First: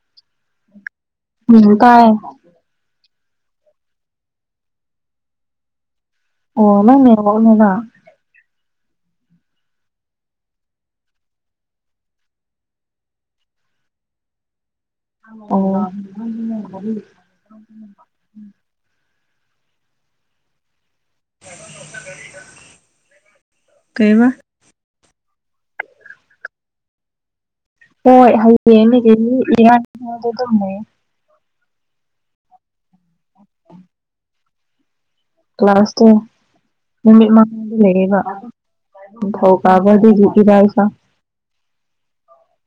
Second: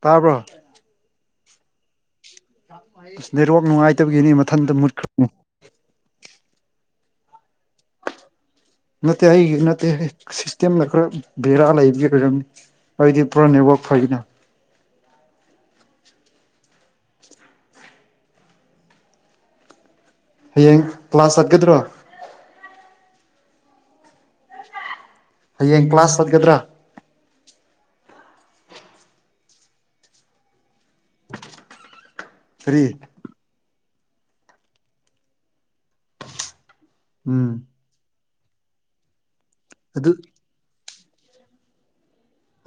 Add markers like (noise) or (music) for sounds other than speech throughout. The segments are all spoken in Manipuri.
ꯇꯥꯕ꯭ꯔꯣ ꯎꯝ ꯇꯥꯏ ꯅꯦꯠꯋꯥꯛ ꯅꯨꯡꯉꯥꯏꯇꯕꯒꯤꯅꯤ ꯃꯊꯟꯇ ꯃꯨꯠꯈ꯭ꯔ ꯑꯣ ꯅꯪ ꯅꯦꯠꯋꯥꯛꯅꯔ ꯅꯠꯇꯦ ꯑꯩꯒꯤ ꯅꯠꯇꯦꯍꯦ ꯁꯤꯁꯇꯦꯝꯗ ꯈꯔ ꯕꯦꯔꯥ ꯂꯩꯕꯒꯤ ꯑꯣꯏꯔꯝꯅꯤ ꯑꯩꯗꯤ ꯄꯨꯔꯥ ꯅꯦꯠꯋꯥꯛ ꯐꯩꯅ ꯑꯣ (inaudible) ꯍꯌꯦꯡ ꯀ꯭ꯂꯥꯁ ꯆꯠꯀꯗ꯭ꯔꯣ ꯀꯩꯕꯥ ꯍꯌꯦꯡ ꯀ꯭ꯂꯥꯁ ꯆꯠꯀꯗ꯭ꯔꯥ ꯍꯣꯏ ꯍꯌꯦꯡ (inaudible) ꯂꯩꯌꯦ ꯀꯔꯤ (inaudible) ꯀ꯭ꯂꯥꯁꯇꯣ ꯅꯨꯃꯤꯠ ꯎꯝ ꯃꯉꯥꯅꯤ ꯂꯩꯌꯦꯕ ꯅꯤꯡꯊꯧ ꯑꯗꯨ ꯀꯥꯕꯗꯒꯤ ꯏꯔꯥꯏꯐꯥꯎ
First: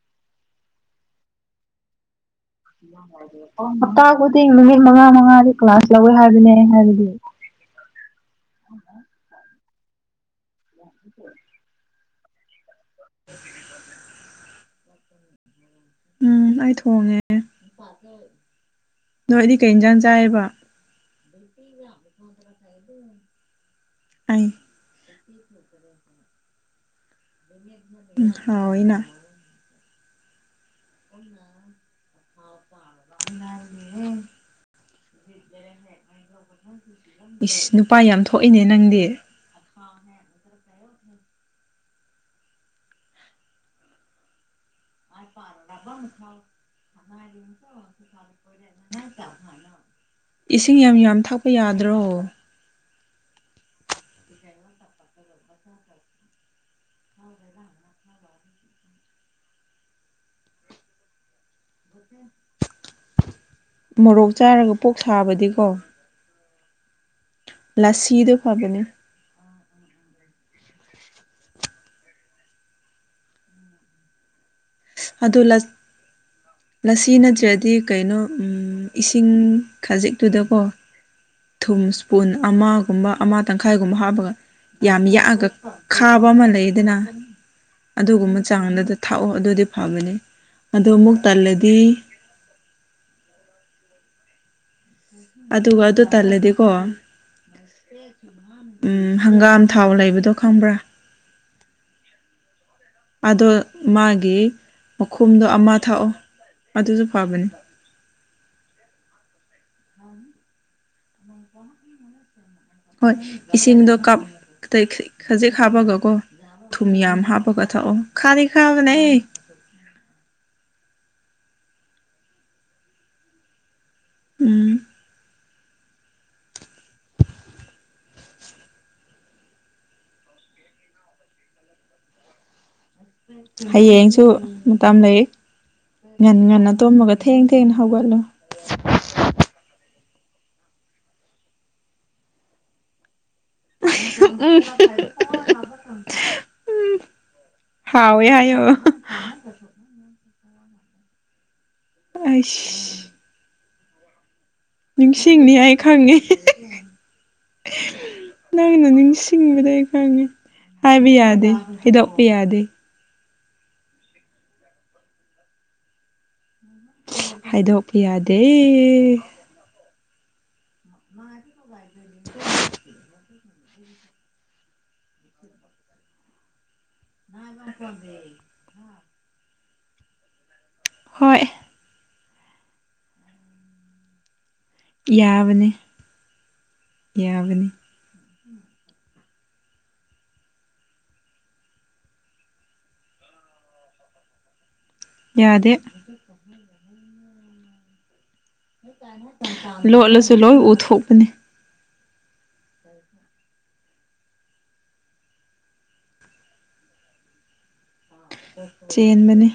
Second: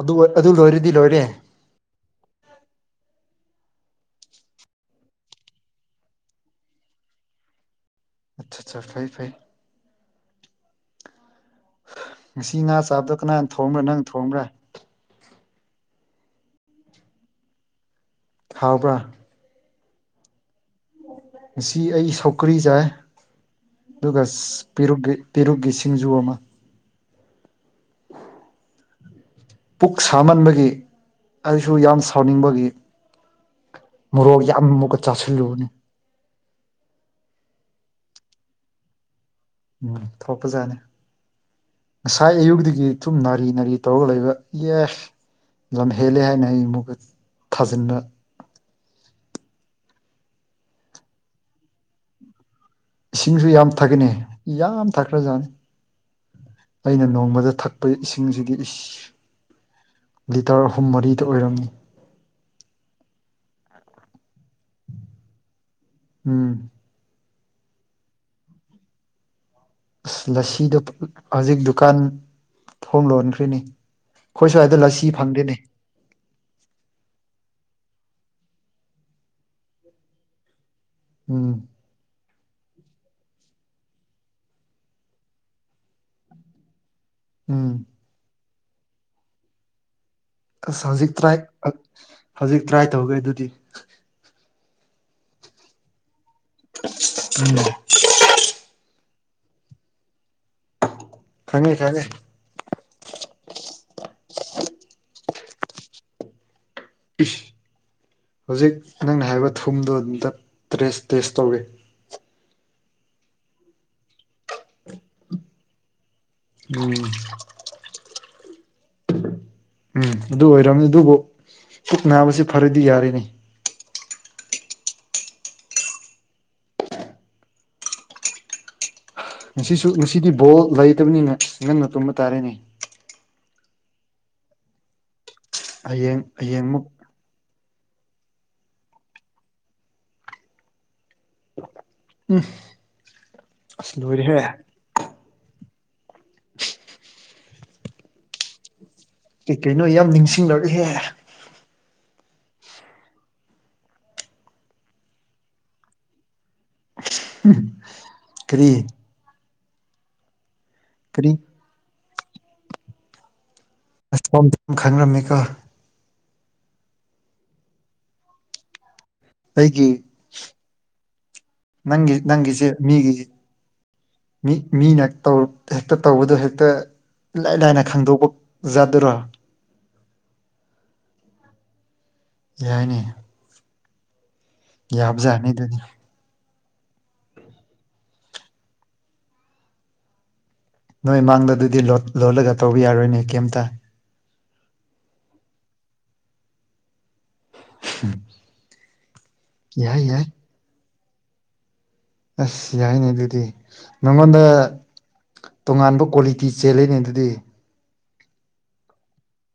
ꯑꯗꯨ ꯑꯗꯨ ꯂꯣꯏꯔꯗꯤ ꯂꯣꯏꯔꯦ ꯍꯞꯇꯥ ꯈꯨꯗꯤꯡ ꯅꯨꯃꯤꯠ ꯃꯉꯥ ꯃꯉꯥꯗꯤ ꯀ꯭ꯂꯥꯁ ꯂꯧꯋꯦ ꯍꯥꯏꯕꯅꯦ ꯑꯩ ꯍꯥꯏꯕꯗꯤ ꯑꯆꯥꯆꯥ ꯐꯩ ꯐꯩ (inaudible) ꯉꯁꯤ ꯉꯥ ꯆꯥꯕꯗꯣ ꯀꯅꯥꯅ ꯊꯣꯡꯕ꯭ꯔꯥ ꯅꯪ ꯊꯣꯡꯕ꯭ꯔꯥ ꯎꯝ ꯑꯩ ꯊꯣꯡꯉꯦ ꯍꯥꯎꯕ꯭ꯔꯥ ꯅꯣꯏꯗꯤ ꯀꯩ ꯏꯟꯖꯥꯡ ꯆꯥꯏꯌꯦꯕ ꯉꯁꯤ ꯑꯩ ꯁꯧꯒ꯭ꯔꯤ ꯆꯥꯏ ꯑꯗꯨꯒ ꯑꯩ ꯄꯦꯔꯨꯛꯒꯤ ꯄꯦꯔꯨꯛꯒꯤ ꯁꯤꯡꯖꯨ ꯑꯃ (inaudible) ꯎꯝ ꯍꯥꯎꯋꯤꯅ ꯄꯨꯛ ꯁꯥꯃꯟꯕꯒꯤ ꯑꯩꯁꯨ ꯌꯥꯝ ꯁꯥꯎꯅꯤꯡꯕꯒꯤ ꯃꯣꯔꯣꯛ ꯌꯥꯝ ꯃꯨꯛꯀ ꯆꯥꯁꯤꯜꯂꯨꯕꯅꯦ ꯏꯁ ꯅꯨꯄꯥ ꯌꯥꯝ ꯊꯣꯛꯑꯦꯅꯦ ꯅꯪꯗꯤ ꯎꯝ ꯊꯣꯛꯄꯖꯥꯟꯅꯦ ꯉꯁꯥꯏ ꯑꯌꯨꯛꯇꯒꯤ ꯊꯨꯝ ꯅꯥꯔꯤ-ꯅꯥꯔꯤ ꯇꯧꯔꯒ ꯂꯩꯕ ꯌꯦꯁ ꯂꯝ ꯍꯦꯜꯂꯦ ꯍꯥꯏꯅ ꯑꯩ ꯃꯨꯛꯀ ꯊꯥꯖꯤꯟꯕ ꯏꯁꯤꯡ ꯌꯥꯝ ꯌꯥꯝ ꯊꯛꯄ ꯌꯥꯗ꯭ꯔꯣ ꯏꯁꯤꯡꯁꯨ ꯌꯥꯝ ꯊꯛꯀꯅꯦ ꯌꯥꯝ ꯊꯛꯈ꯭ꯔꯖꯥꯟꯅꯦ ꯑꯩꯅ ꯅꯣꯡꯃꯗ ꯊꯛꯄ ꯏꯁꯤꯡꯖꯤꯗꯤ ꯏꯁ ꯂꯤꯇꯔ ꯑꯍꯨꯝ ꯃꯔꯤꯊ ꯑꯣꯏꯔꯝꯅꯤ ꯃꯣꯔꯣꯛ ꯆꯥꯔꯒ ꯄꯨꯛ ꯁꯥꯕꯗꯤꯀꯣ ꯎꯝ ꯂꯁꯤꯗꯨ ꯐꯕꯅꯦ ꯑꯁ ꯂꯁꯤꯗꯨ ꯍꯧꯖꯤꯛ ꯗꯨꯀꯥꯟ ꯊꯣꯡ ꯂꯣꯟꯈ꯭ꯔꯦꯅꯦ ꯈꯣꯏ ꯁ꯭ꯋꯥꯏꯗ ꯂꯁꯤ ꯑꯗꯣ ꯐꯪꯗꯦꯅꯦ ꯂꯁ ꯂꯁꯤ ꯅꯠꯇ꯭ꯔꯗꯤ ꯀꯩꯅꯣ ꯎꯝ ꯏꯁꯤꯡ ꯈꯖꯤꯛꯇꯨꯗꯀꯣ ꯎꯝ ꯊꯨꯝ ꯁ꯭ꯄꯨꯟ ꯑꯃꯒꯨꯝꯕ ꯑꯃ ꯇꯪꯈꯥꯏꯒꯨꯝꯕ ꯍꯥꯞꯄꯒ ꯌꯥꯝ ꯌꯥꯛꯑꯒ ꯈꯥꯕ ꯑꯃ ꯂꯩꯌꯦꯗꯅ ꯎꯝ ꯑꯗꯨꯒꯨꯝꯕ ꯆꯥꯡꯗꯨꯗ ꯊꯥꯛꯑꯣ ꯑꯗꯨꯗꯤ ꯐꯥꯕꯅꯤ ꯑꯁ ꯑꯗꯨ ꯍꯧꯖꯤꯛ ꯑꯃꯨꯛ ꯇ꯭ꯔꯥꯏ ꯇꯜꯂꯗꯤ ꯍꯧꯖꯤꯛ ꯇ꯭ꯔꯥꯏ ꯇꯧꯒꯦ ꯑꯗꯨꯗꯤ ꯑꯗꯨꯒ ꯑꯗꯨ ꯇꯜꯂꯗꯤꯀꯣ ꯎꯝ ꯎꯝ ꯍꯪꯒꯥꯝ ꯊꯥꯎ ꯂꯩꯕꯗꯣ ꯈꯪꯕ꯭ꯔꯥ ꯈꯪꯉꯦ ꯈꯪꯉꯦ ꯑꯗꯣ ꯃꯥꯒꯤ ꯃꯈꯨꯝꯗꯣ ꯑꯃ ꯊꯥꯛꯑꯣ ꯑꯗꯨꯖꯨ ꯏꯁ ꯐꯕꯅꯦ ꯍꯧꯖꯤꯛ ꯅꯪꯅ ꯍꯥꯏꯕ ꯊꯨꯝꯗꯣ ꯑꯗꯨꯝꯇ ꯇ꯭ꯔꯦꯁ ꯇꯦꯁ ꯇꯧꯒꯦ ꯍꯣꯏ ꯏꯁꯤꯡꯗꯣ ꯀꯥꯞ ꯇꯩ ꯈꯩ ꯈꯖꯤꯛ ꯍꯥꯞꯄꯒꯀꯣ ꯊꯨꯝ ꯎꯝ ꯌꯥꯝ ꯍꯥꯞꯄꯒ ꯊꯛꯑꯣ ꯈꯥꯗꯤ ꯈꯥꯕꯅꯦꯏ ꯎꯝ ꯑꯗꯨ ꯑꯣꯏꯔꯝꯅꯤ ꯑꯗꯨꯕꯨ ꯄꯨꯛ ꯅꯥꯕꯁꯤ ꯐꯔꯗꯤ ꯌꯥꯔꯦꯅꯦ ꯎꯝ ꯉꯁꯤꯁꯨ ꯉꯁꯤꯗꯤ ꯕꯣꯜ ꯂꯩꯇꯕꯅꯤꯅ ꯉꯟꯅ ꯇꯨꯝꯕ ꯇꯥꯔꯦꯅꯦ ꯍꯌꯦꯡꯁꯨ ꯃꯇꯝ ꯂꯩ ꯍꯌꯦꯡ ꯉꯟ ꯉꯟꯅ ꯍꯌꯦꯡꯃꯨꯛ ꯇꯨꯝꯃꯒ ꯊꯦꯡ ꯊꯦꯡꯅ ꯍꯧꯒꯠꯂꯣ (unintelligible) ꯂꯣꯏꯔꯦꯍꯦ ꯍꯥꯎꯋꯦ ꯍꯥꯏꯌꯣ ꯀꯩ ꯀꯩꯅꯣ ꯌꯥꯝ ꯅꯤꯡꯁꯤꯡꯂꯛꯑꯦꯍꯦ ꯑꯩꯁ ꯅꯤꯡꯁꯤꯡꯅꯤ ꯑꯩ ꯈꯪꯉꯦ ꯀꯔꯤ ꯅꯪꯅ ꯅꯤꯡ ꯁꯤꯡꯕꯗꯣ ꯑꯩ ꯈꯪꯉꯦ ꯍꯥꯏꯕ ꯀꯔꯤ ꯌꯥꯗꯦ ꯍꯥꯏꯗꯣꯛꯄ ꯌꯥꯗꯦ ꯑꯁꯣꯝꯗꯤ (inaudible) ꯈꯪꯔꯝꯃꯤꯀꯣ ꯍꯥꯏꯗꯣꯛꯄ ꯌꯥꯗꯦ ꯑꯩꯒꯤ ꯅꯪꯒꯤ ꯅꯪꯒꯤꯁꯦ ꯃꯤꯒꯤ ꯃꯤ ꯃꯤꯅ ꯇꯧ ꯍꯦꯛꯇ ꯇꯧꯕꯗꯣ ꯍꯦꯛꯇ ꯏꯂꯥꯏ ꯂꯥꯏꯅ ꯈꯪꯗꯣꯛꯄ ꯑꯣꯖꯥꯗꯨꯔꯣ ꯍꯣꯏ ꯌꯥꯏꯅꯦ ꯌꯥꯕꯖꯥꯠꯅꯤ ꯌꯥꯕꯅꯤ ꯑꯗꯨꯗꯤ ꯌꯥꯕꯅꯤ ꯅꯣꯏ ꯃꯥꯡꯗ ꯑꯗꯨꯗꯤ ꯂꫭꯜ ꯂꯣꯜꯂꯒ ꯇꯧꯕ ꯌꯥꯔꯣꯏꯅꯦ ꯀꯩꯝꯇ꯫ ꯌꯥꯗꯦ꯫ (inaudible) (inaudible) ꯌꯥꯏ ꯌꯥꯏ ꯂꯣꯠꯂꯁꯨ ꯂꯣꯏ ꯎꯠꯊꯣꯛꯄꯅꯦ ꯑꯁ ꯌꯥꯏꯅꯦ ꯑꯗꯨꯗꯤ ꯅꯉꯣꯟꯗ ꯇꯣꯉꯥꯟꯕ ꯀ꯭ꯋꯥꯂꯤꯇꯤ ꯆꯦꯜꯂꯦꯅꯦ ꯑꯗꯨꯗꯤ ꯆꯦꯟꯕꯅꯦ꯫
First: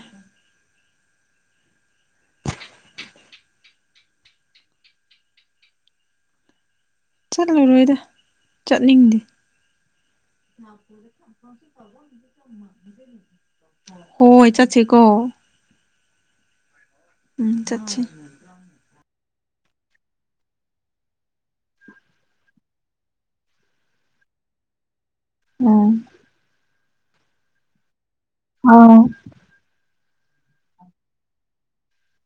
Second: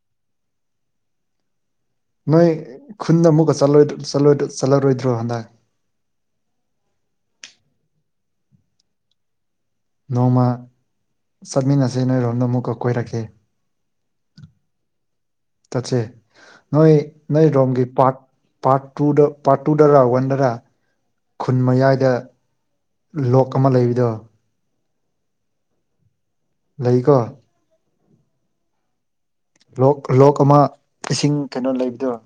ꯅꯣꯏ ꯈꯨꯟꯗ ꯑꯃꯨꯛꯀ ꯆꯠꯂꯔꫭꯏꯗ꯭ꯔꫭ ꯆꯠꯂꯔꯣꯏꯗ꯭ꯔꯣ ꯆꯠꯂꯔꯣꯏꯗ꯭ꯔꯣ ꯍꯟꯗꯥꯛ ꯆꯠꯂꯔꯣꯏꯗ ꯆꯠꯅꯤꯡꯗꯦ꯫ ꯅꯣꯡꯃ ꯆꯠꯃꯤꯟꯅꯁꯦ (unintelligible) ꯅꯣꯏꯔꯣꯝꯗ ꯑꯃꯨꯛꯀ ꯀꯣꯏꯔꯛꯀꯦ ꯍꫭꯏ ꯆꯠꯁꯦꯀꯣ ꯆꯠꯁꯦ ꯅꯣꯏ ꯎꯝ ꯅꯣꯏꯔꯣꯝꯒꯤ ꯆꯠꯁꯤ ꯄꯥꯔꯠ ꯄꯥꯔꯠ ꯇꯨꯗ ꯄꯥꯔꯠ ꯇꯨꯗ (unintelligible) ꯈꯨꯟ ꯃꯌꯥꯏꯗ ꯂꯣꯛ ꯑꯃ ꯂꯩꯕꯗꯣ꯫ ꯎꯝ꯫ ꯂꯩꯀꯣ ꯑꯥꯎ ꯂꯣꯛ ꯂꯣꯛ ꯑꯃ ꯏꯁꯤꯡ ꯀꯩꯅꯣ ꯂꯩꯕꯗꫭ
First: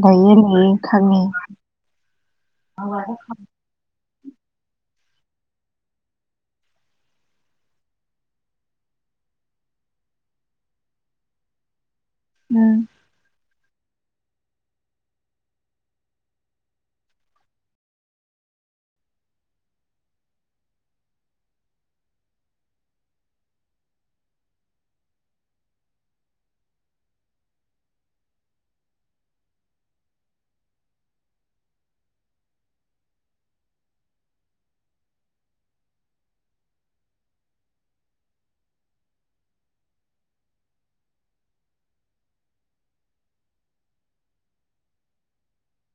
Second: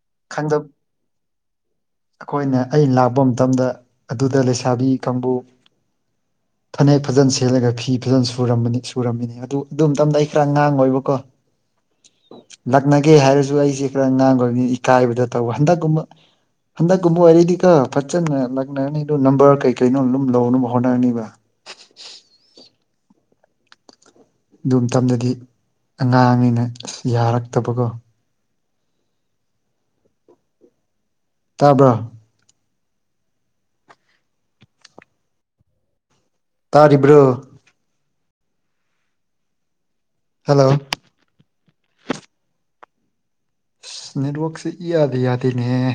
ꯂꯩꯌꯦ ꯈꯪꯗ ꯂꯩꯌꯦ ꯈꯪꯉꯦ꯫ ꯑꯩꯈꯣꯏꯅ ꯑꯩ ꯎꯝ ꯂꯥꯛꯄ ꯃꯇꯝꯗ ꯑꯗꯨꯗ ꯂꯩꯁꯥꯕꯤ ꯀꯥꯡꯕꯨ ꯐꯅꯦꯛ ꯐꯖꯅ ꯁꯦꯂꯒ ꯐꯤ ꯐꯖꯅ ꯁꯨꯔꯝꯕꯅꯤ ꯁꯨꯔꯝꯃꯤꯅꯤ ꯑꯗꯨ ꯑꯗꯨ ꯃꯇꯝꯗ ꯑꯩ ꯈꯔ ꯉꯥꯡꯉꯣꯏꯕꯀꯣ ꯂꯛꯅꯒꯦ ꯍꯥꯏꯔꯁꯨ ꯑꯩꯁꯦ ꯈꯔ ꯑꯉꯥꯡ ꯑꫭꯏꯕꯅꯤ ꯏꯀꯥꯏꯕꯗ ꯇꯧꯕ ꯍꯟꯗꯛꯀꯨꯝꯕ ꯍꯟꯗꯛꯀꯨꯝꯕ ꯑꫭꯏꯔꯗꯤꯀꫭ ꯐꯖꯅ ꯂꯥꯛꯅꯔꯅꯤꯗꯨ ꯅꯝꯕꯔ ꯀꯩ ꯀꯩꯅꯣ ꯑꯗꯨꯝ ꯂꯧꯅꯕ ꯍꯣꯠꯅꯔꯅꯤꯕ ꯑꯗꯨ ꯃꯇꯝꯗꯗꯤ ꯑꯉꯥꯡꯅꯤꯅ ꯌꯥꯔꯛꯇꯕꯀꯣ꯫ ꯇꯥꯕ꯭ꯔꯣ ꯇꯥꯔꯤꯕ꯭ꯔꫭ ꯍꯜꯂꯣ ꯏꯁ ꯅꯦꯠꯋꯥꯛꯁꯦ ꯏꯌꯥꯗ ꯌꯥꯗꯦꯅꯦꯍꯦ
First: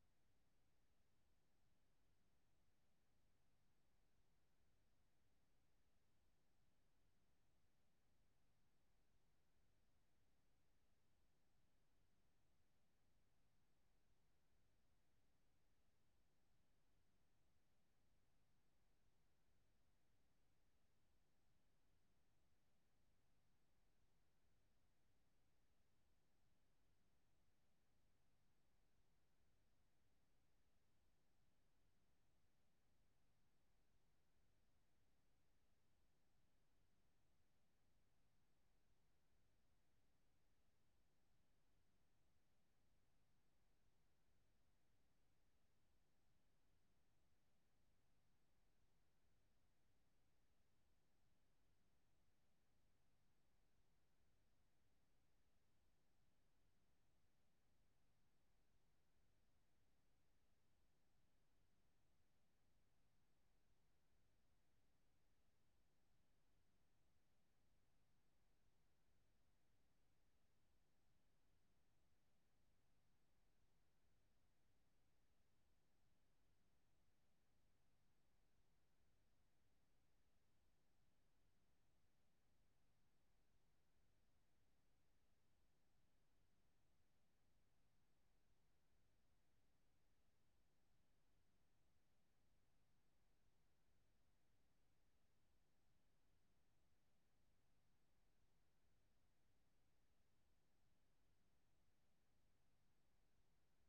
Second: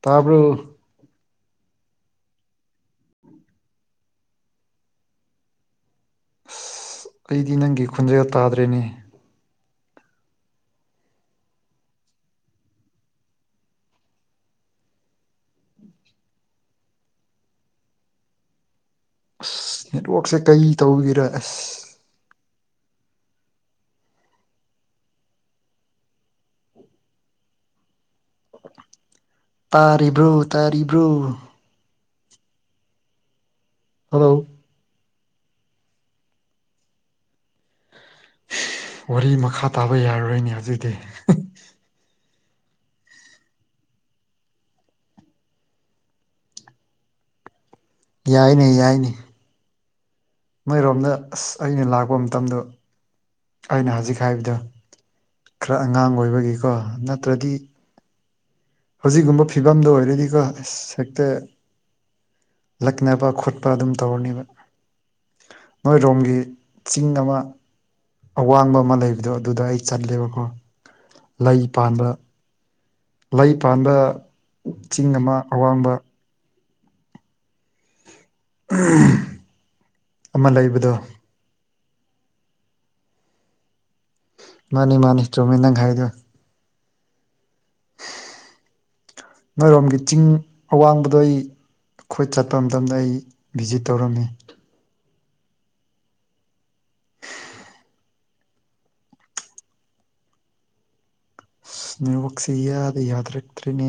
ꯇꯥꯕ꯭ꯔꫭ ꯑꯁ ꯑꯩꯗꯤ ꯅꯪꯒꯤ ꯈꯣꯟꯖꯦꯜ ꯇꯥꯗ꯭ꯔꯦꯅꯦ꯫ ꯑꯁ ꯅꯦꯠꯋꯥꯛꯁꯦ ꯀꯩ ꯇꯧꯒꯦꯔ ꯑꯁ ꯇꯥꯔꯤꯕ꯭ꯔꯣ ꯇꯥꯔꯤꯕ꯭ꯔꯣ ꯍꯜꯂꯣ ꯋꯥꯔꯤ ꯃꯈꯥ ꯇꯥꯕ ꯌꯥꯔꯔꯣꯏꯅꯦ ꯍꯧꯖꯤꯛꯇꯤ ꯌꯥꯏꯅꯦ ꯌꯥꯏꯅꯦ ꯃꯣꯏꯔꯣꯝꯗ ꯑꯁ ꯑꯩꯅ ꯂꯥꯛꯄ ꯃꯇꯝꯗꫭ ꯑꯩꯅ ꯍꯧꯖꯤꯛ ꯍꯥꯏꯕꯗꯣ ꯈꯔ ꯑꯉꯥꯡ ꯑꯣꯏꯕꯒꯤꯀꯣ ꯅꯠꯇ꯭ꯔꯗꯤ ꯍꯧꯖꯤꯛꯒꯨꯝꯕ ꯐꯤꯕꯝꯗꫭ ꯑꯣꯏꯔꯗꯤꯀꫭ ꯑꯁ ꯍꯦꯛꯇ ꯂꯛꯅꯕ ꯈꯣꯠꯄ ꯑꯗꯨꯝ ꯇꯧꯔꯅꯦꯕ ꯅꯣꯢꯔꯣꯝꯒꯤ ꯆꯤꯡ ꯑꯃ ꯑꯋꯥꯡꯕ ꯑꯃ ꯂꯩꯕꯗꯣ ꯑꯗꯨꯗ ꯑꯩ ꯆꯠꯂꯦꯕꯀꯣ ꯂꯩ ꯄꯥꯟꯕ ꯂꯩ ꯄꯥꯟꯕ ꯆꯤꯡ ꯑꯃ ꯑꯋꯥꯡꯕ ꯑꯃ ꯂꯩꯕꯗꯣ꯫ ꯃꯥꯅꯤ ꯃꯥꯅꯤ ꯆꯨꯝꯃꯤ ꯅꯪ ꯍꯥꯏꯔꯤꯗꯣ ꯅꯣꯏꯔꯣꯝꯒꯤ ꯆꯤꯡ ꯑꯋꯥꯡꯕꯗꯣ ꯑꯩ ꯈꯣꯏ ꯆꯠꯄ ꯃꯇꯝꯗ ꯑꯩ ꯚꯤꯖꯤꯠ ꯇꯧꯔꯝꯃꯤ ꯑꯁ ꯅꯋꯥꯛꯁꯦ ꯢꯌꯥꯗ ꯌꯥꯗꯔꯛꯇ꯭ꯔꯤꯅꯦ